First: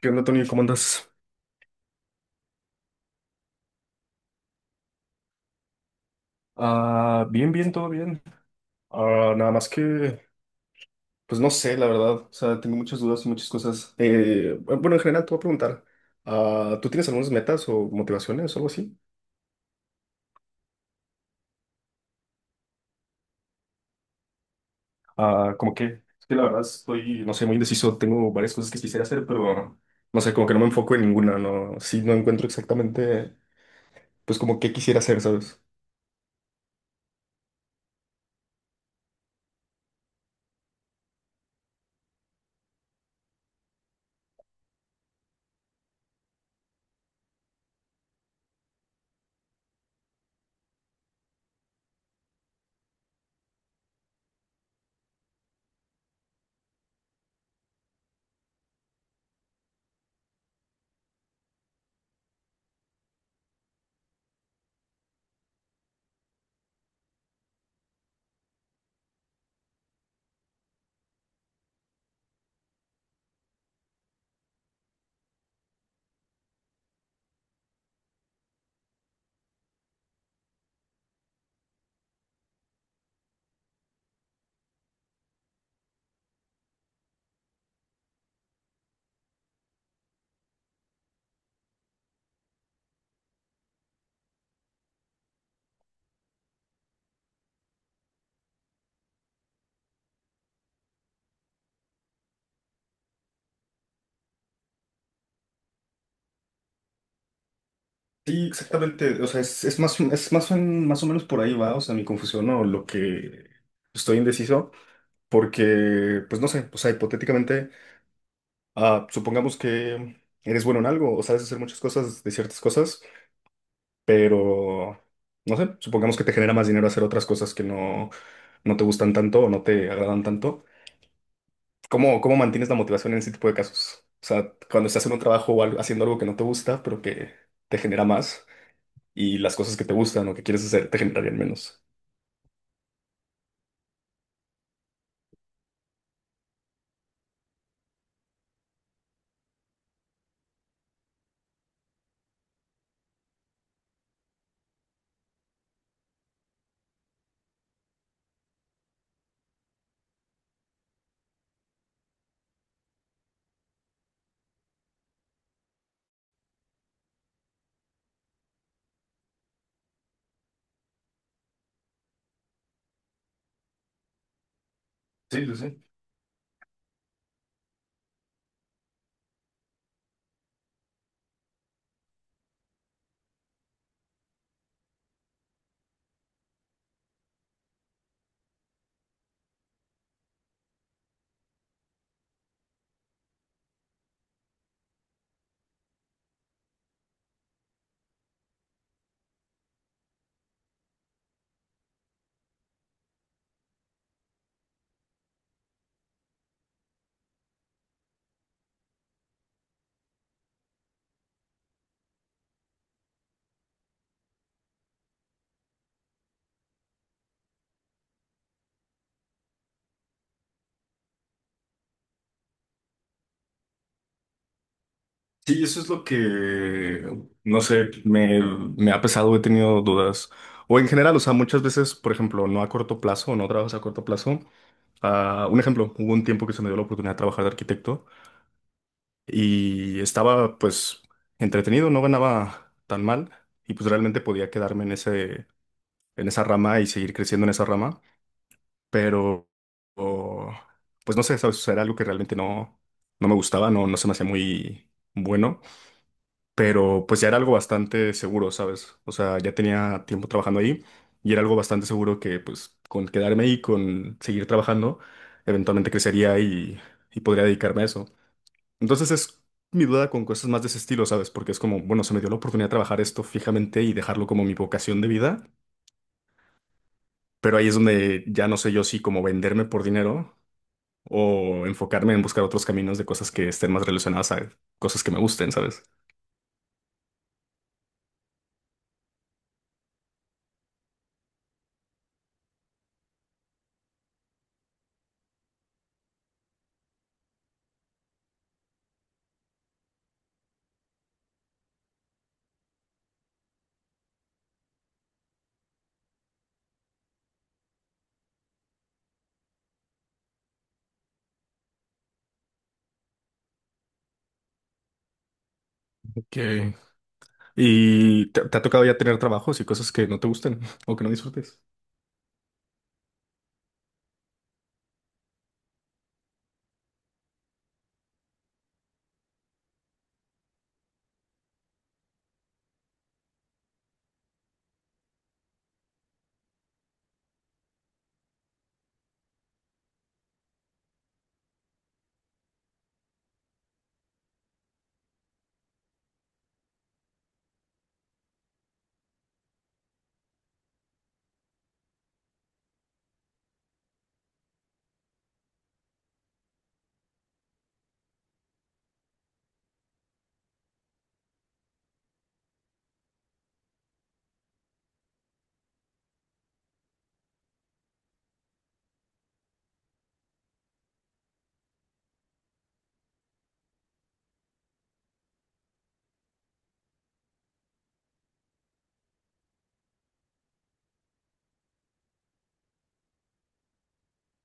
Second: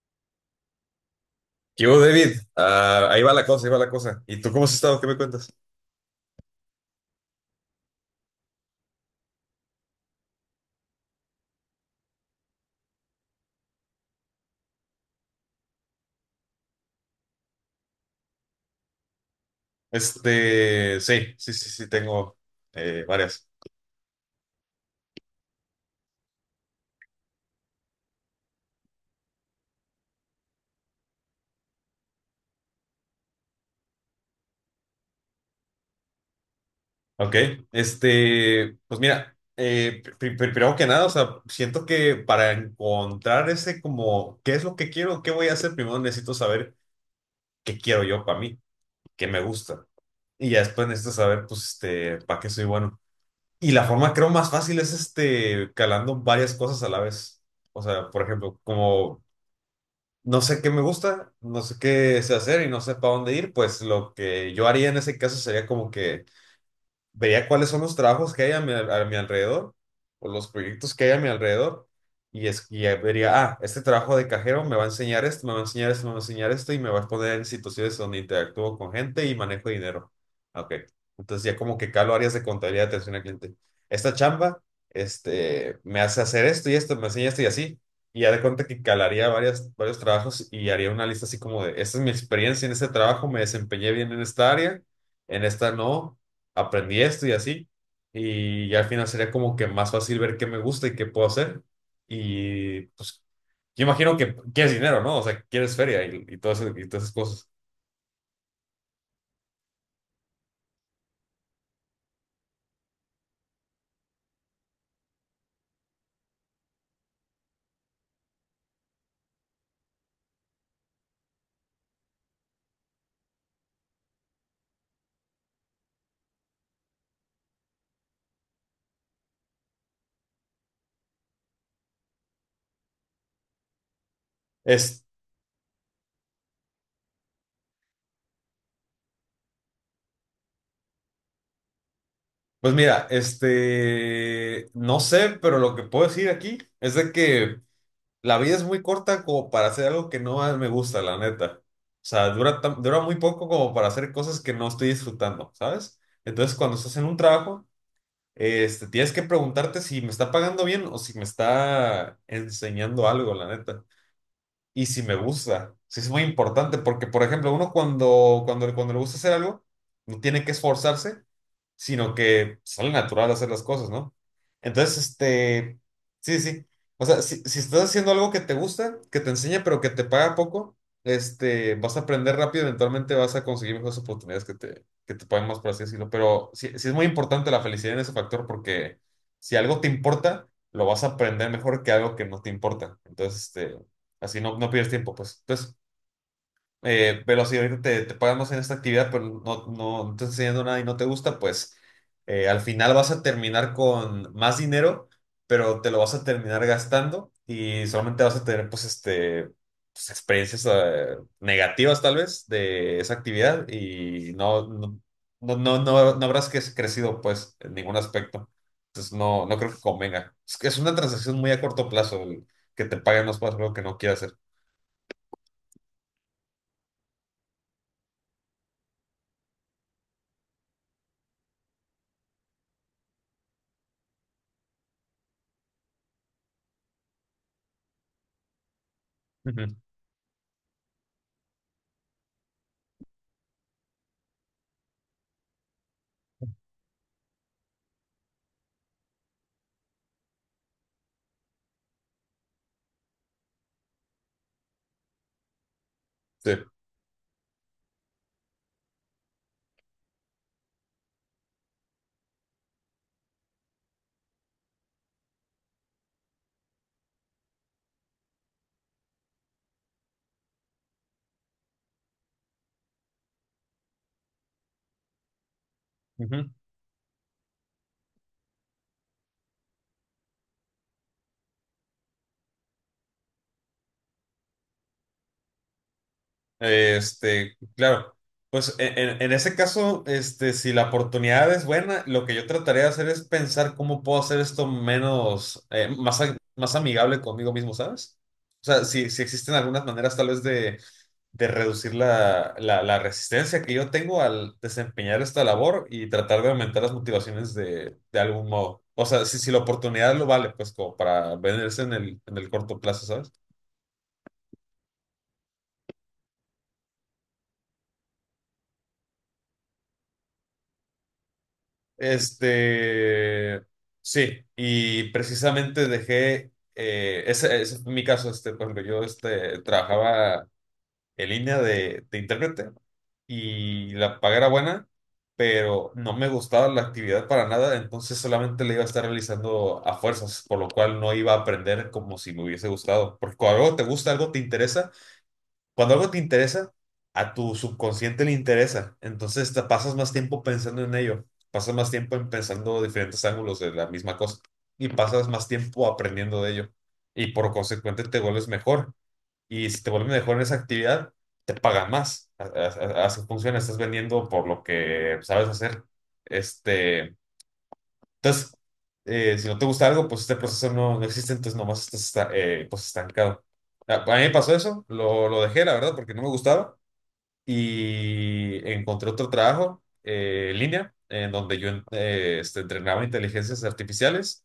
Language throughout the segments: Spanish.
¿Qué onda, Tony? ¿Cómo andas? ¿Qué hubo, David? Ah, ahí va la cosa, ahí va la cosa. ¿Y tú cómo has estado? ¿Qué me cuentas? Bien, bien, todo bien. Nada más que, pues no sé, la verdad. O sea, tengo muchas dudas y muchas cosas. Bueno, en general te voy a preguntar, ¿tú tienes algunas metas o motivaciones o algo así? Este, sí, sí, sí, sí, tengo varias. Ah, ¿cómo qué? Es que la verdad estoy, no sé, muy indeciso. Tengo varias cosas que quisiera hacer, pero no sé, como que no me enfoco en ninguna, no. Sí, no encuentro exactamente, pues como qué quisiera hacer, ¿sabes? Ok, este, pues mira, primero que nada, o sea, siento que para encontrar ese como, ¿qué es lo que quiero? ¿Qué voy a hacer? Primero necesito saber qué quiero yo para mí, qué me gusta. Y ya después necesito saber, pues, este, para qué soy bueno. Y la forma, creo, más fácil es, este, calando varias cosas a la vez. O sea, por ejemplo, como no sé qué me gusta, no sé qué sé hacer y no sé para dónde ir, pues lo que yo haría en ese caso sería como que vería cuáles son los trabajos que hay a mi alrededor o los proyectos que hay a mi alrededor y, es, y ya vería, este trabajo de cajero me va a enseñar esto, me va a enseñar esto, me va a enseñar esto y me va a poner en situaciones donde interactúo con gente y manejo dinero. Ah, ok, entonces ya como que calo áreas de contabilidad, atención al cliente. Esta chamba, este, me hace hacer esto y esto, me enseña esto y así. Y ya de cuenta que calaría varios trabajos y haría una lista así como de, esta es mi experiencia en este trabajo, me desempeñé bien en esta área, en esta no aprendí esto y así. Y ya al final sería como que más fácil ver qué me gusta y qué puedo hacer. Y pues yo imagino que quieres dinero, ¿no? O sea, quieres feria y y todas esas cosas. Sí, exactamente. O sea, es más, o- más o menos por ahí va, o sea, mi confusión o lo que estoy indeciso. Porque, pues no sé, o sea, hipotéticamente, supongamos que eres bueno en algo o sabes hacer muchas cosas de ciertas cosas, pero, no sé, supongamos que te genera más dinero hacer otras cosas que no, no te gustan tanto o no te agradan tanto. ¿Cómo mantienes la motivación en ese tipo de casos? O sea, cuando Es, estás en un trabajo o algo- haciendo algo que no te gusta, pero que te genera más y las cosas que te gustan o que quieres hacer te generarían menos. pues mira, este, no sé, pero lo que puedo decir aquí es de que la vida es muy corta como para hacer algo que no me gusta, la neta. O sea, dura, dura muy poco como para hacer cosas que no estoy disfrutando, ¿sabes? Entonces, cuando estás en un trabajo, este, tienes que preguntarte si me está pagando bien o si me está enseñando algo, la neta y si me gusta. Sí, es muy importante porque, por ejemplo, uno cuando le gusta hacer algo, no tiene que esforzarse, sino que sale natural hacer las cosas, ¿no? Entonces, sí sí este, sí. sí, sí. O sea, si, si estás haciendo algo que te gusta, que te enseña, pero que te paga poco, este, vas a aprender rápido, eventualmente vas a conseguir mejores oportunidades que te paguen más, por así decirlo. Pero sí, sí es muy importante la felicidad en ese factor porque si algo te importa, lo vas a aprender mejor que algo que no te importa. Entonces, este, así no, no pierdes tiempo, pues. Entonces, velo así, ahorita te pagan más en esta actividad, pero no, no, no te está enseñando nada y no te gusta, pues al final vas a terminar con más dinero, pero te lo vas a terminar gastando y solamente vas a tener, pues, este, pues, experiencias negativas tal vez de esa actividad y no, no, no, no, no, no habrás crecido, pues, en ningún aspecto. Entonces, no, no creo que convenga. Es que es una transacción muy a corto plazo el que te paguen más para algo que no quieras hacer. Sí, eso es lo que, no sé, me ha pesado, he tenido dudas. O en general, o sea, muchas veces, por ejemplo, no a corto plazo, no trabajas a corto plazo. Ah, un ejemplo, hubo un tiempo que se me dio la oportunidad de trabajar de arquitecto Ujú. y estaba pues entretenido, no ganaba tan mal y pues realmente podía quedarme en ese, en esa rama y seguir creciendo en esa rama, pero o- pues no sé, ¿sabes? O sea, era algo que realmente no, no me gustaba, no, no se me hacía muy bueno. Sí. Pero pues ya era algo bastante seguro, ¿sabes? O sea, ya tenía tiempo trabajando ahí y era algo bastante seguro que pues con quedarme ahí, con seguir trabajando, eventualmente crecería y podría dedicarme a eso. Entonces es mi duda con cosas más de ese estilo, ¿sabes? Porque es como, bueno, se me dio la oportunidad de trabajar esto fijamente y dejarlo como mi vocación de vida, Ujú. pero ahí es donde ya no sé yo si como venderme por dinero. O enfocarme en buscar otros caminos de cosas que estén más relacionadas a cosas que me gusten, ¿sabes? Este, claro. Pues en ese caso, este, si la oportunidad es buena, lo que yo trataré de hacer es pensar cómo puedo hacer esto menos, más amigable conmigo mismo, ¿sabes? O sea, si, si existen algunas maneras tal vez de reducir la resistencia que yo tengo al desempeñar esta labor y tratar de aumentar las motivaciones de algún modo. O sea, si, si la oportunidad lo vale, pues como para venderse en el corto plazo, ¿sabes? Ok, ¿y te ha tocado ya tener trabajos y cosas que no te gusten o que no disfrutes? Este, sí, y precisamente dejé, ese, ese fue mi caso, este, por ejemplo, yo este, trabajaba en línea de intérprete y la paga era buena, pero no me gustaba la actividad para nada, entonces solamente la iba a estar realizando a fuerzas, por lo cual no iba a aprender como si me hubiese gustado, porque cuando algo te gusta, algo te interesa cuando algo te interesa, a tu subconsciente le interesa. Entonces te pasas más tiempo pensando en ello, pasas más tiempo en pensando diferentes ángulos de la misma cosa y pasas más tiempo aprendiendo de ello. Y por consecuente te vuelves mejor. Y si te vuelves mejor en esa actividad, te pagan más. Así funciona, estás vendiendo por lo que sabes hacer. Este, entonces, si no te gusta algo, pues este proceso no, no existe, entonces nomás estás pues estancado. A mí me pasó eso, lo dejé, la verdad, porque no me gustaba y encontré otro trabajo en línea en donde yo este, entrenaba inteligencias artificiales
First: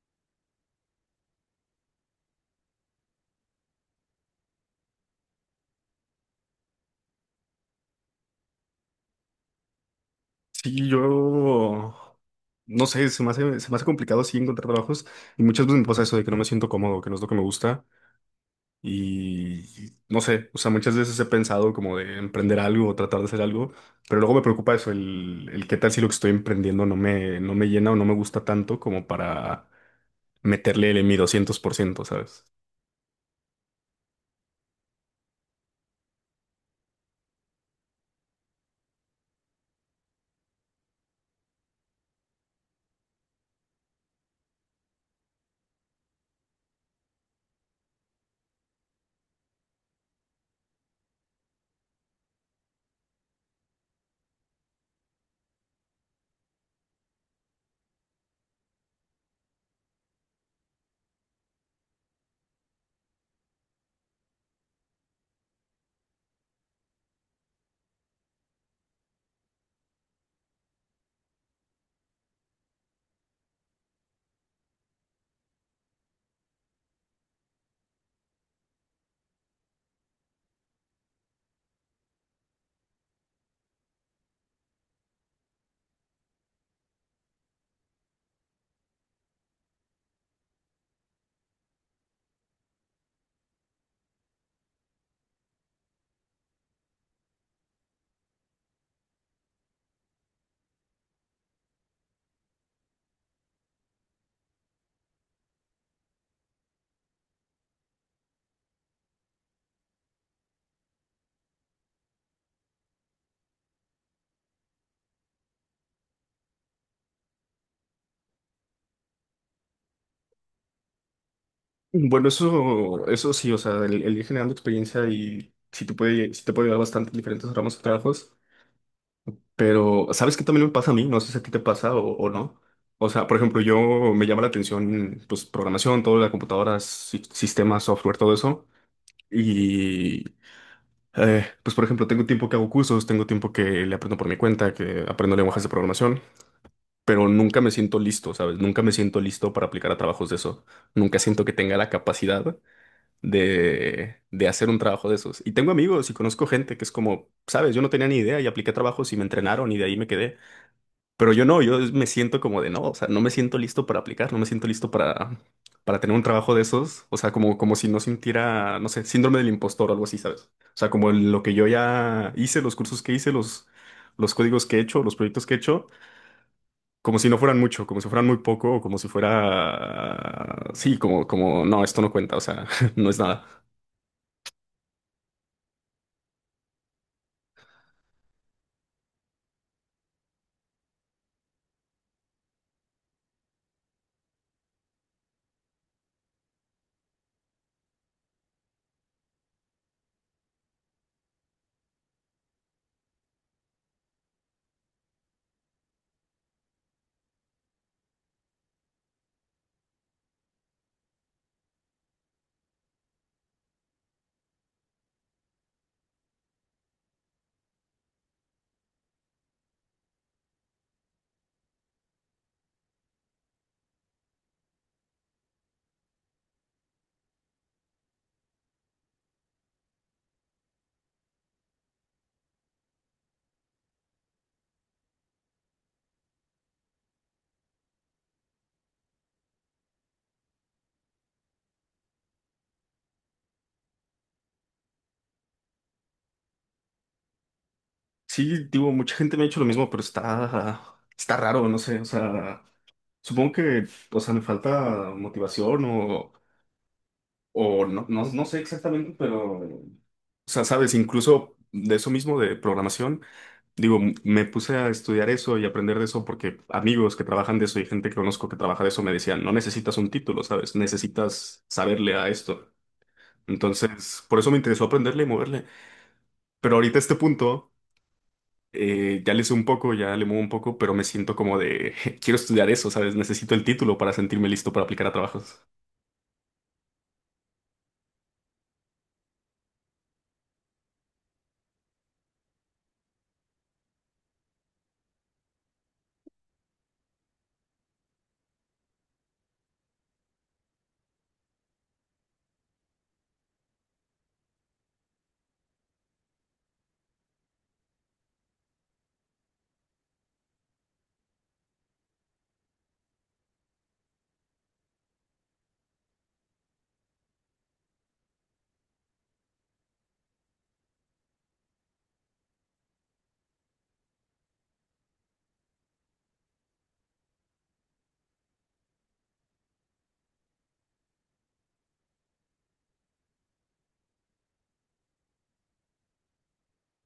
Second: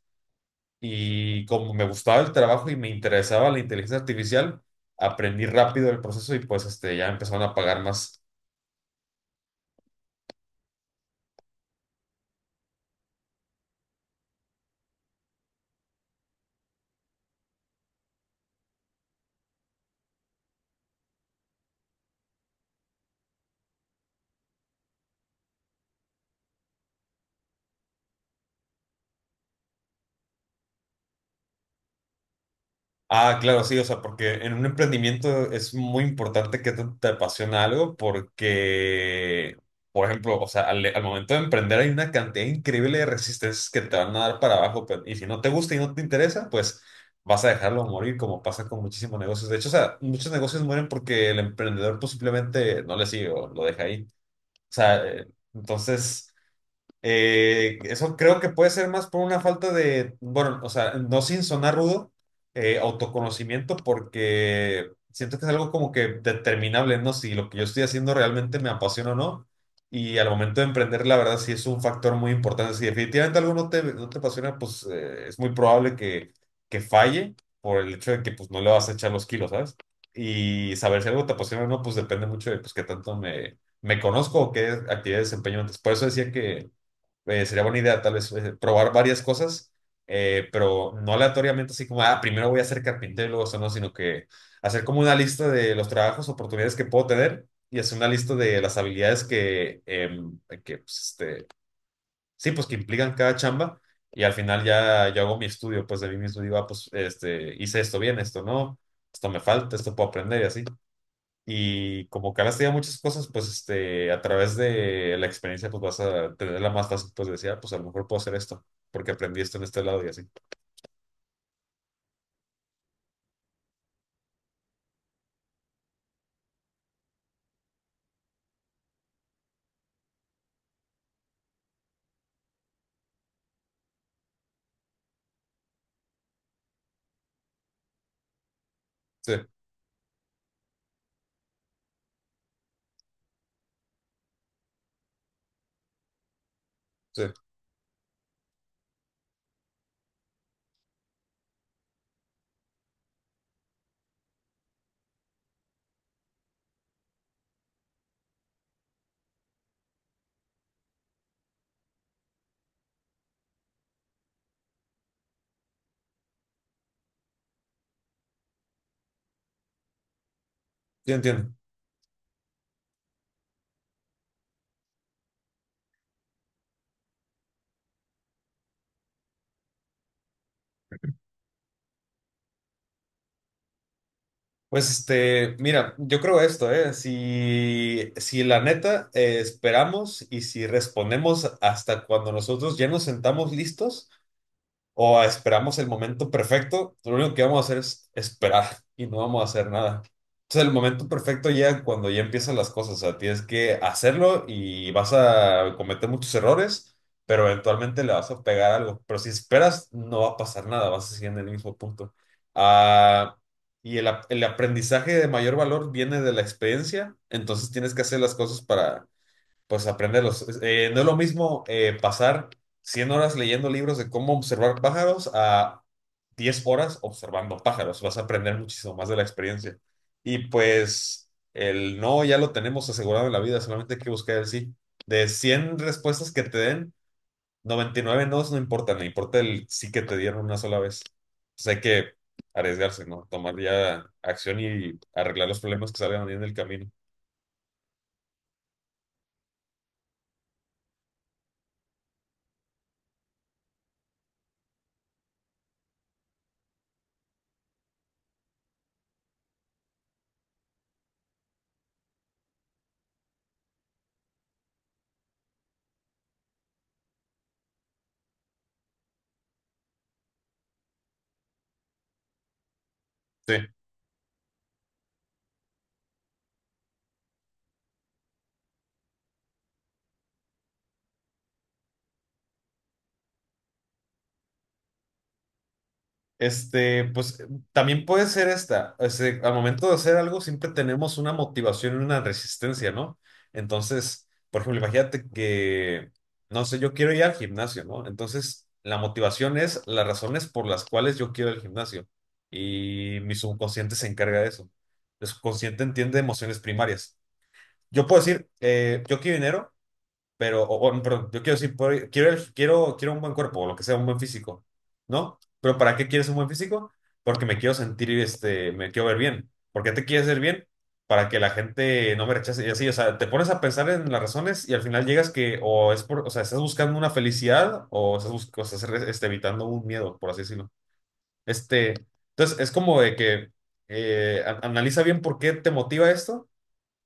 y como me gustaba el trabajo y me interesaba la inteligencia artificial, aprendí rápido el proceso y pues este, ya empezaron a pagar más. Sí, yo no sé, se me hace complicado sí encontrar trabajos y muchas veces me pasa eso de que no me siento cómodo, que no es lo que me gusta y no sé, o sea, muchas veces he pensado como de emprender algo o tratar de hacer algo, pero luego me preocupa eso, el qué tal si lo que estoy emprendiendo no me, no me llena o no me gusta tanto como para meterle el mi 200%, ¿sabes? Ah, claro, sí, o sea, porque en un emprendimiento es muy importante que te apasiona algo porque, por ejemplo, o sea, al momento de emprender hay una cantidad increíble de resistencias que te van a dar para abajo, pero y si no te gusta y no te interesa, pues vas a dejarlo morir, como pasa con muchísimos negocios. De hecho, o sea, muchos negocios mueren porque el emprendedor pues simplemente no le sigue o lo deja ahí. O sea, entonces... Eso creo que puede ser más por una falta de, bueno, o sea, no sin sonar rudo, autoconocimiento, porque siento que es algo como que determinable, ¿no? Si lo que yo estoy haciendo realmente me apasiona o no. Y al momento de emprender, la verdad, sí es un factor muy importante. Si definitivamente algo no te, no te apasiona, pues es muy probable que falle por el hecho de que pues, no le vas a echar los kilos, ¿sabes? Y saber si algo te apasiona o no, pues depende mucho de pues, qué tanto me conozco o qué actividad desempeño antes. Por eso decía que sería buena idea tal vez probar varias cosas, pero no aleatoriamente así como, primero voy a ser carpintero y luego eso, no, sino que hacer como una lista de los trabajos, oportunidades que puedo tener y hacer una lista de las habilidades que pues, este, sí, pues que implican cada chamba y al final ya yo hago mi estudio, pues de mí mismo digo, ah, pues este, hice esto bien, esto no, esto me falta, esto puedo aprender y así. Y como que has tenido muchas cosas, pues este, a través de la experiencia, pues vas a tenerla más fácil, pues decir, "Ah, pues a lo mejor puedo hacer esto, porque aprendí esto en este lado y así." Bueno, eso sí, o sea, el ir generando experiencia y si te puede, sí te puede dar bastante diferentes ramos de trabajos, pero ¿sabes qué también me pasa a mí? No sé si a ti te pasa o no. O sea, por ejemplo, yo me llama la atención, pues, programación, todo, la computadora, si- sistemas, software, todo eso. Sí, Y, pues, por ejemplo, tengo tiempo que hago cursos, tengo tiempo que le aprendo por mi cuenta, que aprendo lenguajes de programación, pero sí, nunca me siento listo, ¿sabes? Nunca me siento listo para aplicar a trabajos de eso. Nunca siento que tenga la capacidad de hacer un trabajo de esos. Y tengo amigos y conozco gente que es como, sabes, yo no tenía ni idea y apliqué trabajos y me entrenaron y de ahí me quedé. Pero yo no, yo me siento como de no, o sea, no me siento listo para aplicar, no me siento listo para tener un trabajo de esos. O sea, como, como si no sintiera, no sé, síndrome del impostor o algo así, ¿sabes? O sea, como yo lo entiendo. que yo ya hice, los cursos que hice, los códigos que he hecho, los proyectos que he hecho. Como si no fueran mucho, como si fueran muy poco, o como si fuera... Sí, como, como, no, esto no cuenta, o sea, no es nada. Pues este, mira, yo creo esto, ¿eh? Si, si la neta esperamos y si respondemos hasta cuando nosotros ya nos sentamos listos, o esperamos el momento perfecto, lo único que vamos a hacer es esperar y no vamos a hacer nada. Entonces el momento perfecto ya cuando ya empiezan las cosas, o sea, tienes que hacerlo y vas a cometer muchos errores, pero eventualmente le vas a pegar algo. Pero si esperas, no va a pasar nada, vas a seguir en el mismo punto. Ah, y el aprendizaje de mayor valor viene de la experiencia, entonces tienes que hacer las cosas para pues aprenderlos. No es lo mismo pasar 100 horas leyendo libros de cómo observar pájaros a 10 horas observando pájaros. Vas a aprender muchísimo más de la experiencia. Y pues el no ya lo tenemos asegurado en la vida, solamente hay que buscar el sí. De 100 respuestas que te den, 99 nos no importan, no importa el sí que te dieron una sola vez. Entonces hay que arriesgarse, ¿no? Tomar ya acción y arreglar los problemas que salgan ahí en el camino. Sí, digo, mucha gente me ha dicho lo mismo, pero está, está raro, no sé, o sea, supongo que, o sea, me falta motivación o no, no, no sé exactamente, pero, o sea, sabes, incluso de eso mismo, de programación, digo, m- me puse a estudiar eso y aprender de eso porque amigos que trabajan de eso y gente que conozco que trabaja de eso me decían, no necesitas un título, ¿sabes? Necesitas saberle a esto. Sí. Entonces, por eso me interesó aprenderle y moverle. Pero ahorita a este punto... ya le sé un poco, ya le muevo un poco, pero me siento como de, quiero estudiar eso, ¿sabes? Necesito el título para sentirme listo para aplicar a trabajos. Este, pues también puede ser esta. Este, al momento de hacer algo siempre tenemos una motivación y una resistencia, ¿no? Entonces, por ejemplo, imagínate que, no sé, yo quiero ir al gimnasio, ¿no? Entonces, la motivación es las razones por las cuales yo quiero ir al gimnasio. Y mi subconsciente se encarga de eso. El subconsciente entiende emociones primarias. Yo puedo decir, yo quiero dinero pero, o, perdón, yo quiero decir, quiero, quiero un buen cuerpo, o lo que sea, un buen físico, ¿no? Pero ¿para qué quieres un buen físico? Porque me quiero sentir, este, me quiero ver bien. ¿Por qué te quieres ver bien? Para que la gente no me rechace y así, o sea, te pones a pensar en las razones y al final llegas que o es por, o sea, estás buscando una felicidad o estás, o estás evitando un miedo, por así decirlo. Este, entonces, es como de que analiza bien por qué te motiva esto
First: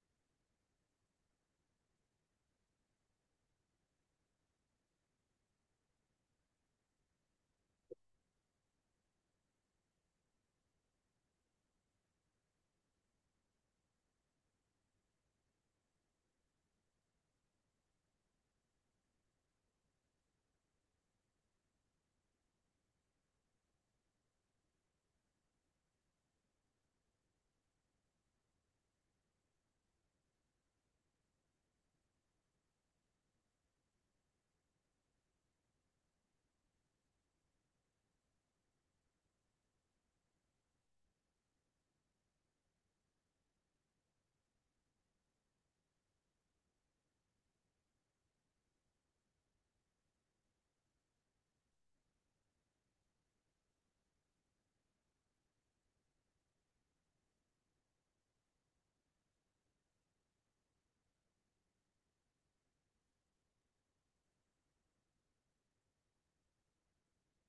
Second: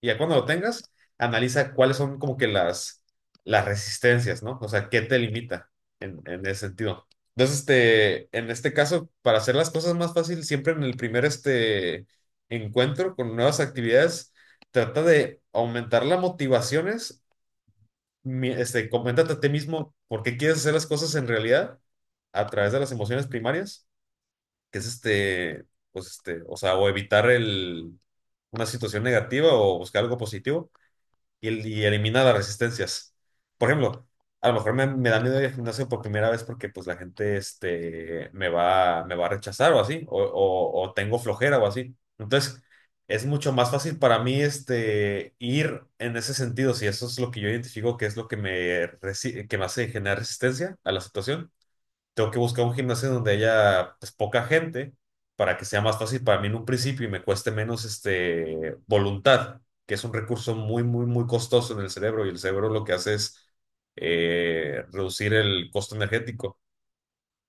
y ya cuando lo tengas, analiza cuáles son como que las resistencias, ¿no? O sea, qué te limita en ese sentido. Entonces, en este caso, para hacer las cosas más fácil, siempre en el primer encuentro con nuevas actividades, trata de aumentar las motivaciones. Coméntate a ti mismo por qué quieres hacer las cosas en realidad a través de las emociones primarias, que es pues o sea, o evitar una situación negativa o buscar algo positivo y elimina las resistencias. Por ejemplo, a lo mejor me da miedo ir al gimnasio por primera vez porque pues la gente me va a rechazar o así, o tengo flojera o así. Entonces, es mucho más fácil para mí ir en ese sentido, si eso es lo que yo identifico que es lo que que me hace generar resistencia a la situación. Tengo que buscar un gimnasio donde haya pues, poca gente para que sea más fácil para mí en un principio y me cueste menos voluntad, que es un recurso muy, muy, muy costoso en el cerebro, y el cerebro lo que hace es reducir el costo energético.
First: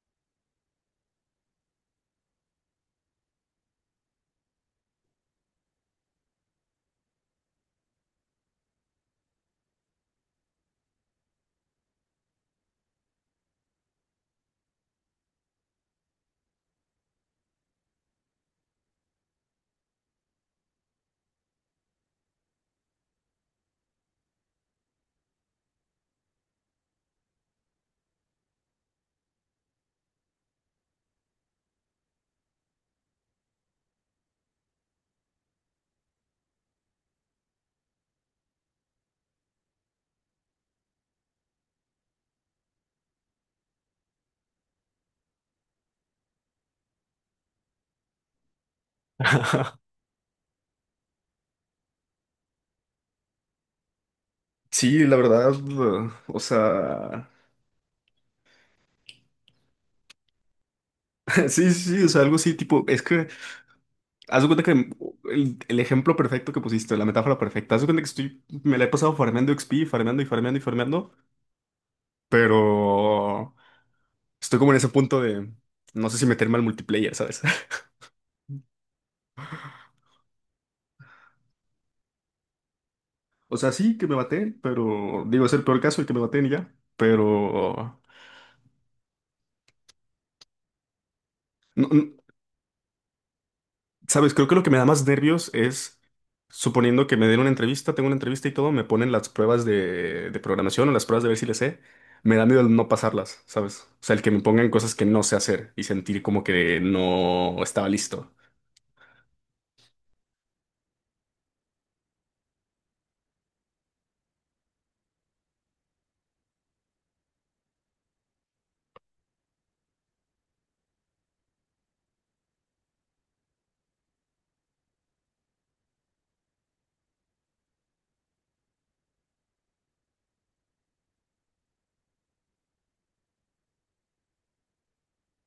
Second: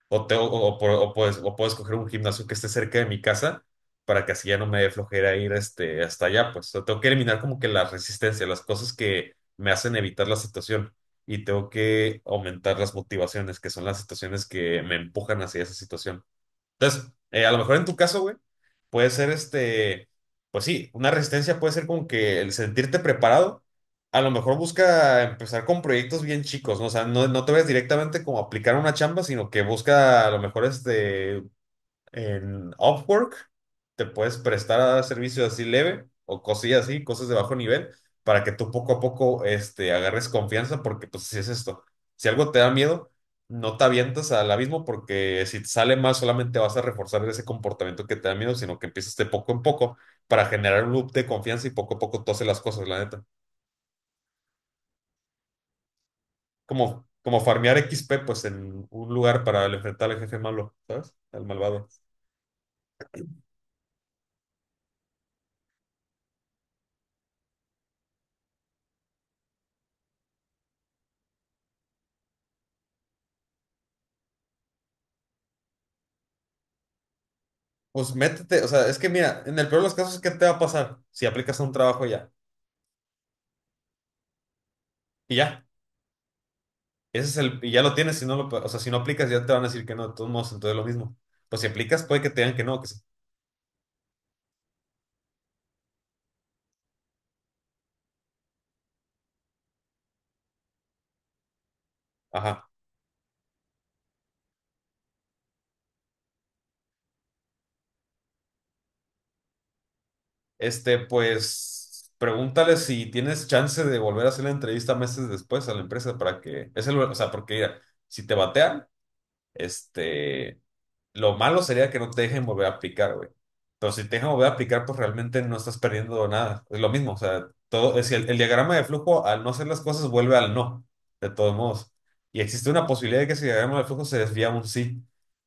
O, te- o- por- o puedo escoger un gimnasio que esté cerca de mi casa para que así ya no me dé flojera ir hasta allá. Pues o sea, tengo que eliminar como que la resistencia, las cosas que me hacen evitar la situación, y tengo que aumentar las motivaciones, que son las situaciones que me empujan hacia esa situación. Entonces, a lo mejor en tu caso, güey, puede ser pues sí, una resistencia puede ser como que el sentirte preparado. A lo mejor busca empezar con proyectos bien chicos, ¿no? O sea, no te ves directamente como a aplicar una chamba, sino que busca a lo mejor en Upwork. Te puedes prestar a servicios así leve o cosillas así, cosas de bajo nivel, para que tú poco a poco agarres confianza, porque pues si es esto, si algo te da miedo, no te avientas al abismo, porque si te sale mal solamente vas a reforzar ese comportamiento que te da miedo, sino que empiezas de poco en poco para generar un loop de confianza y poco a poco tú haces las cosas, la neta. Sí, la verdad, o Como, sea, como farmear XP pues en un lugar para enfrentar al jefe malo, ¿sabes? Al Sí, sí, malvado. sí, o sea, algo así, tipo, es que, haz de cuenta que el ejemplo perfecto que pusiste, la metáfora perfecta, haz de cuenta que estoy, me la he pasado farmeando XP, farmeando y farmeando y farmeando, pero estoy como en ese punto de, no sé si meterme al multiplayer, ¿sabes? Pues métete, o sea, es que mira, en el peor de los casos, ¿qué te va a pasar si aplicas a un trabajo ya? O sea, sí, que me maten, pero Y digo, es el ya, peor caso el que me maten y ya, ese y ya lo pero... tienes. Si no o sea, si no aplicas ya te van a decir que no, de todos modos, entonces lo mismo. Pues si aplicas, No, puede que te digan que no, que sí. sabes, creo que lo que me da más nervios es, suponiendo que me den una entrevista, tengo una entrevista y todo, me ponen las pruebas de programación o las pruebas de ver si le sé, me da miedo Ajá. el no pasarlas, ¿sabes? O sea, el que me pongan cosas que no sé hacer y sentir como que no estaba listo. Pues, pregúntale si tienes chance de volver a hacer la entrevista meses después a la empresa, para que, o sea, porque mira, si te batean, este, lo malo sería que no te dejen volver a aplicar, güey. Pero si te dejan volver a aplicar, pues realmente no estás perdiendo nada. Es lo mismo, o sea, todo, es el diagrama de flujo, al no hacer las cosas, vuelve al no, de todos modos. Y existe una posibilidad de que ese diagrama de flujo se desvía a un sí.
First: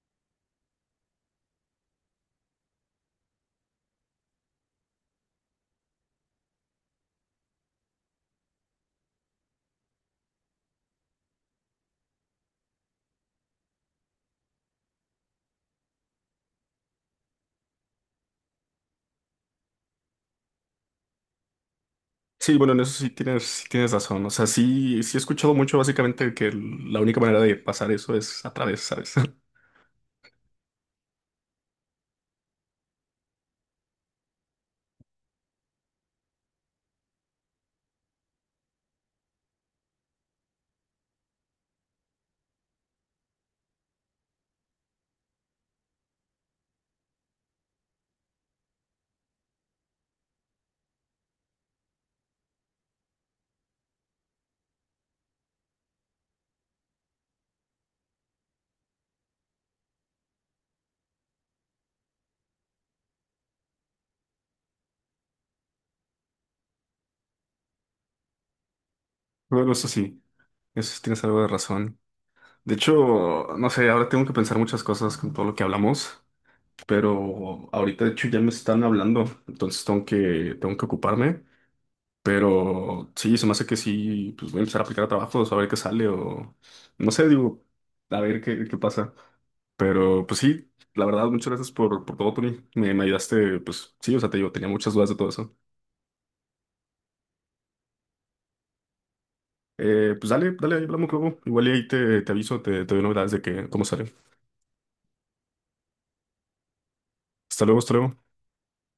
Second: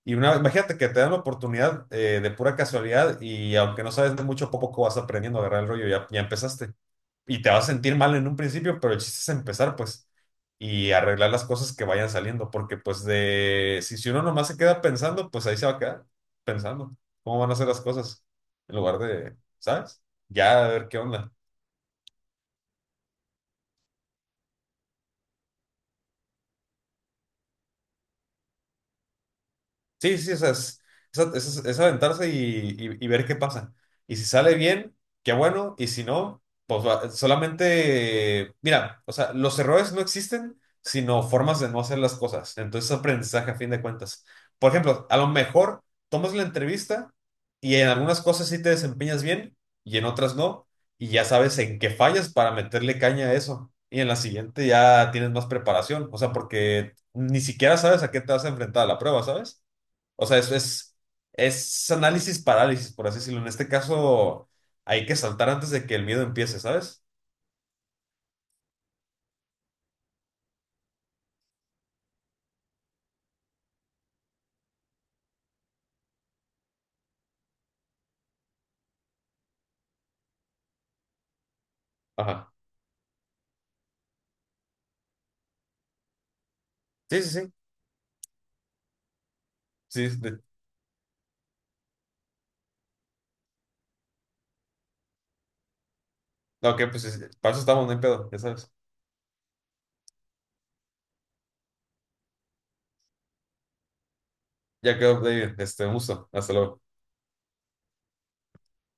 Imagínate que te dan la oportunidad de pura casualidad, y aunque no sabes de mucho, poco vas aprendiendo a agarrar el rollo. Ya, empezaste y te vas a sentir mal en un principio, pero el chiste es empezar, pues, y arreglar las cosas que vayan saliendo, porque pues de, si, si uno nomás se queda pensando, pues ahí se va a quedar pensando cómo van a ser las cosas, en lugar de, ¿sabes? Ya a ver qué onda. Sí, bueno, en eso sí tienes razón. O sea, sí, sí he escuchado mucho básicamente que el- la única manera de pasar eso es a través, ¿sabes? Sí, sí, o sea, es aventarse y, y ver qué pasa. Y si sale bien, qué bueno, y si no, pues solamente, mira, o sea, los errores no existen, sino formas de no hacer las cosas. Entonces, aprendizaje a fin de cuentas. Por ejemplo, a lo mejor tomas la entrevista y en algunas cosas sí te desempeñas bien y en otras no, y ya sabes en qué fallas para meterle caña a eso. Y en la siguiente ya tienes más preparación, o sea, porque ni siquiera sabes a qué te vas a enfrentar a la prueba, ¿sabes? O sea, es, es análisis parálisis, por así decirlo. En este caso, hay que saltar antes de que el miedo empiece, ¿sabes? Bueno, eso sí tienes algo de razón. De hecho, no sé, ahora tengo que pensar muchas cosas con todo lo que hablamos. Pero ahorita de hecho ya me están hablando, entonces tengo que ocuparme, Ajá. pero sí, se me hace que sí, pues voy a empezar a aplicar a trabajos, a ver qué sale o no Sí, sé, sí, sí. digo, a ver qué, qué pasa, Sí, pero pues sí, la verdad, muchas gracias por todo, Tony, me ayudaste, pues sí, o sea, te digo, tenía muchas dudas de todo eso. ok, pues sí, sí. Para eso estamos, no hay pedo, ya sabes. Pues dale, dale, ahí hablamos luego, igual y ahí te, te aviso, te doy novedades de que, cómo sale. Ya quedó, David. Un gusto. Hasta luego. Hasta luego, hasta luego.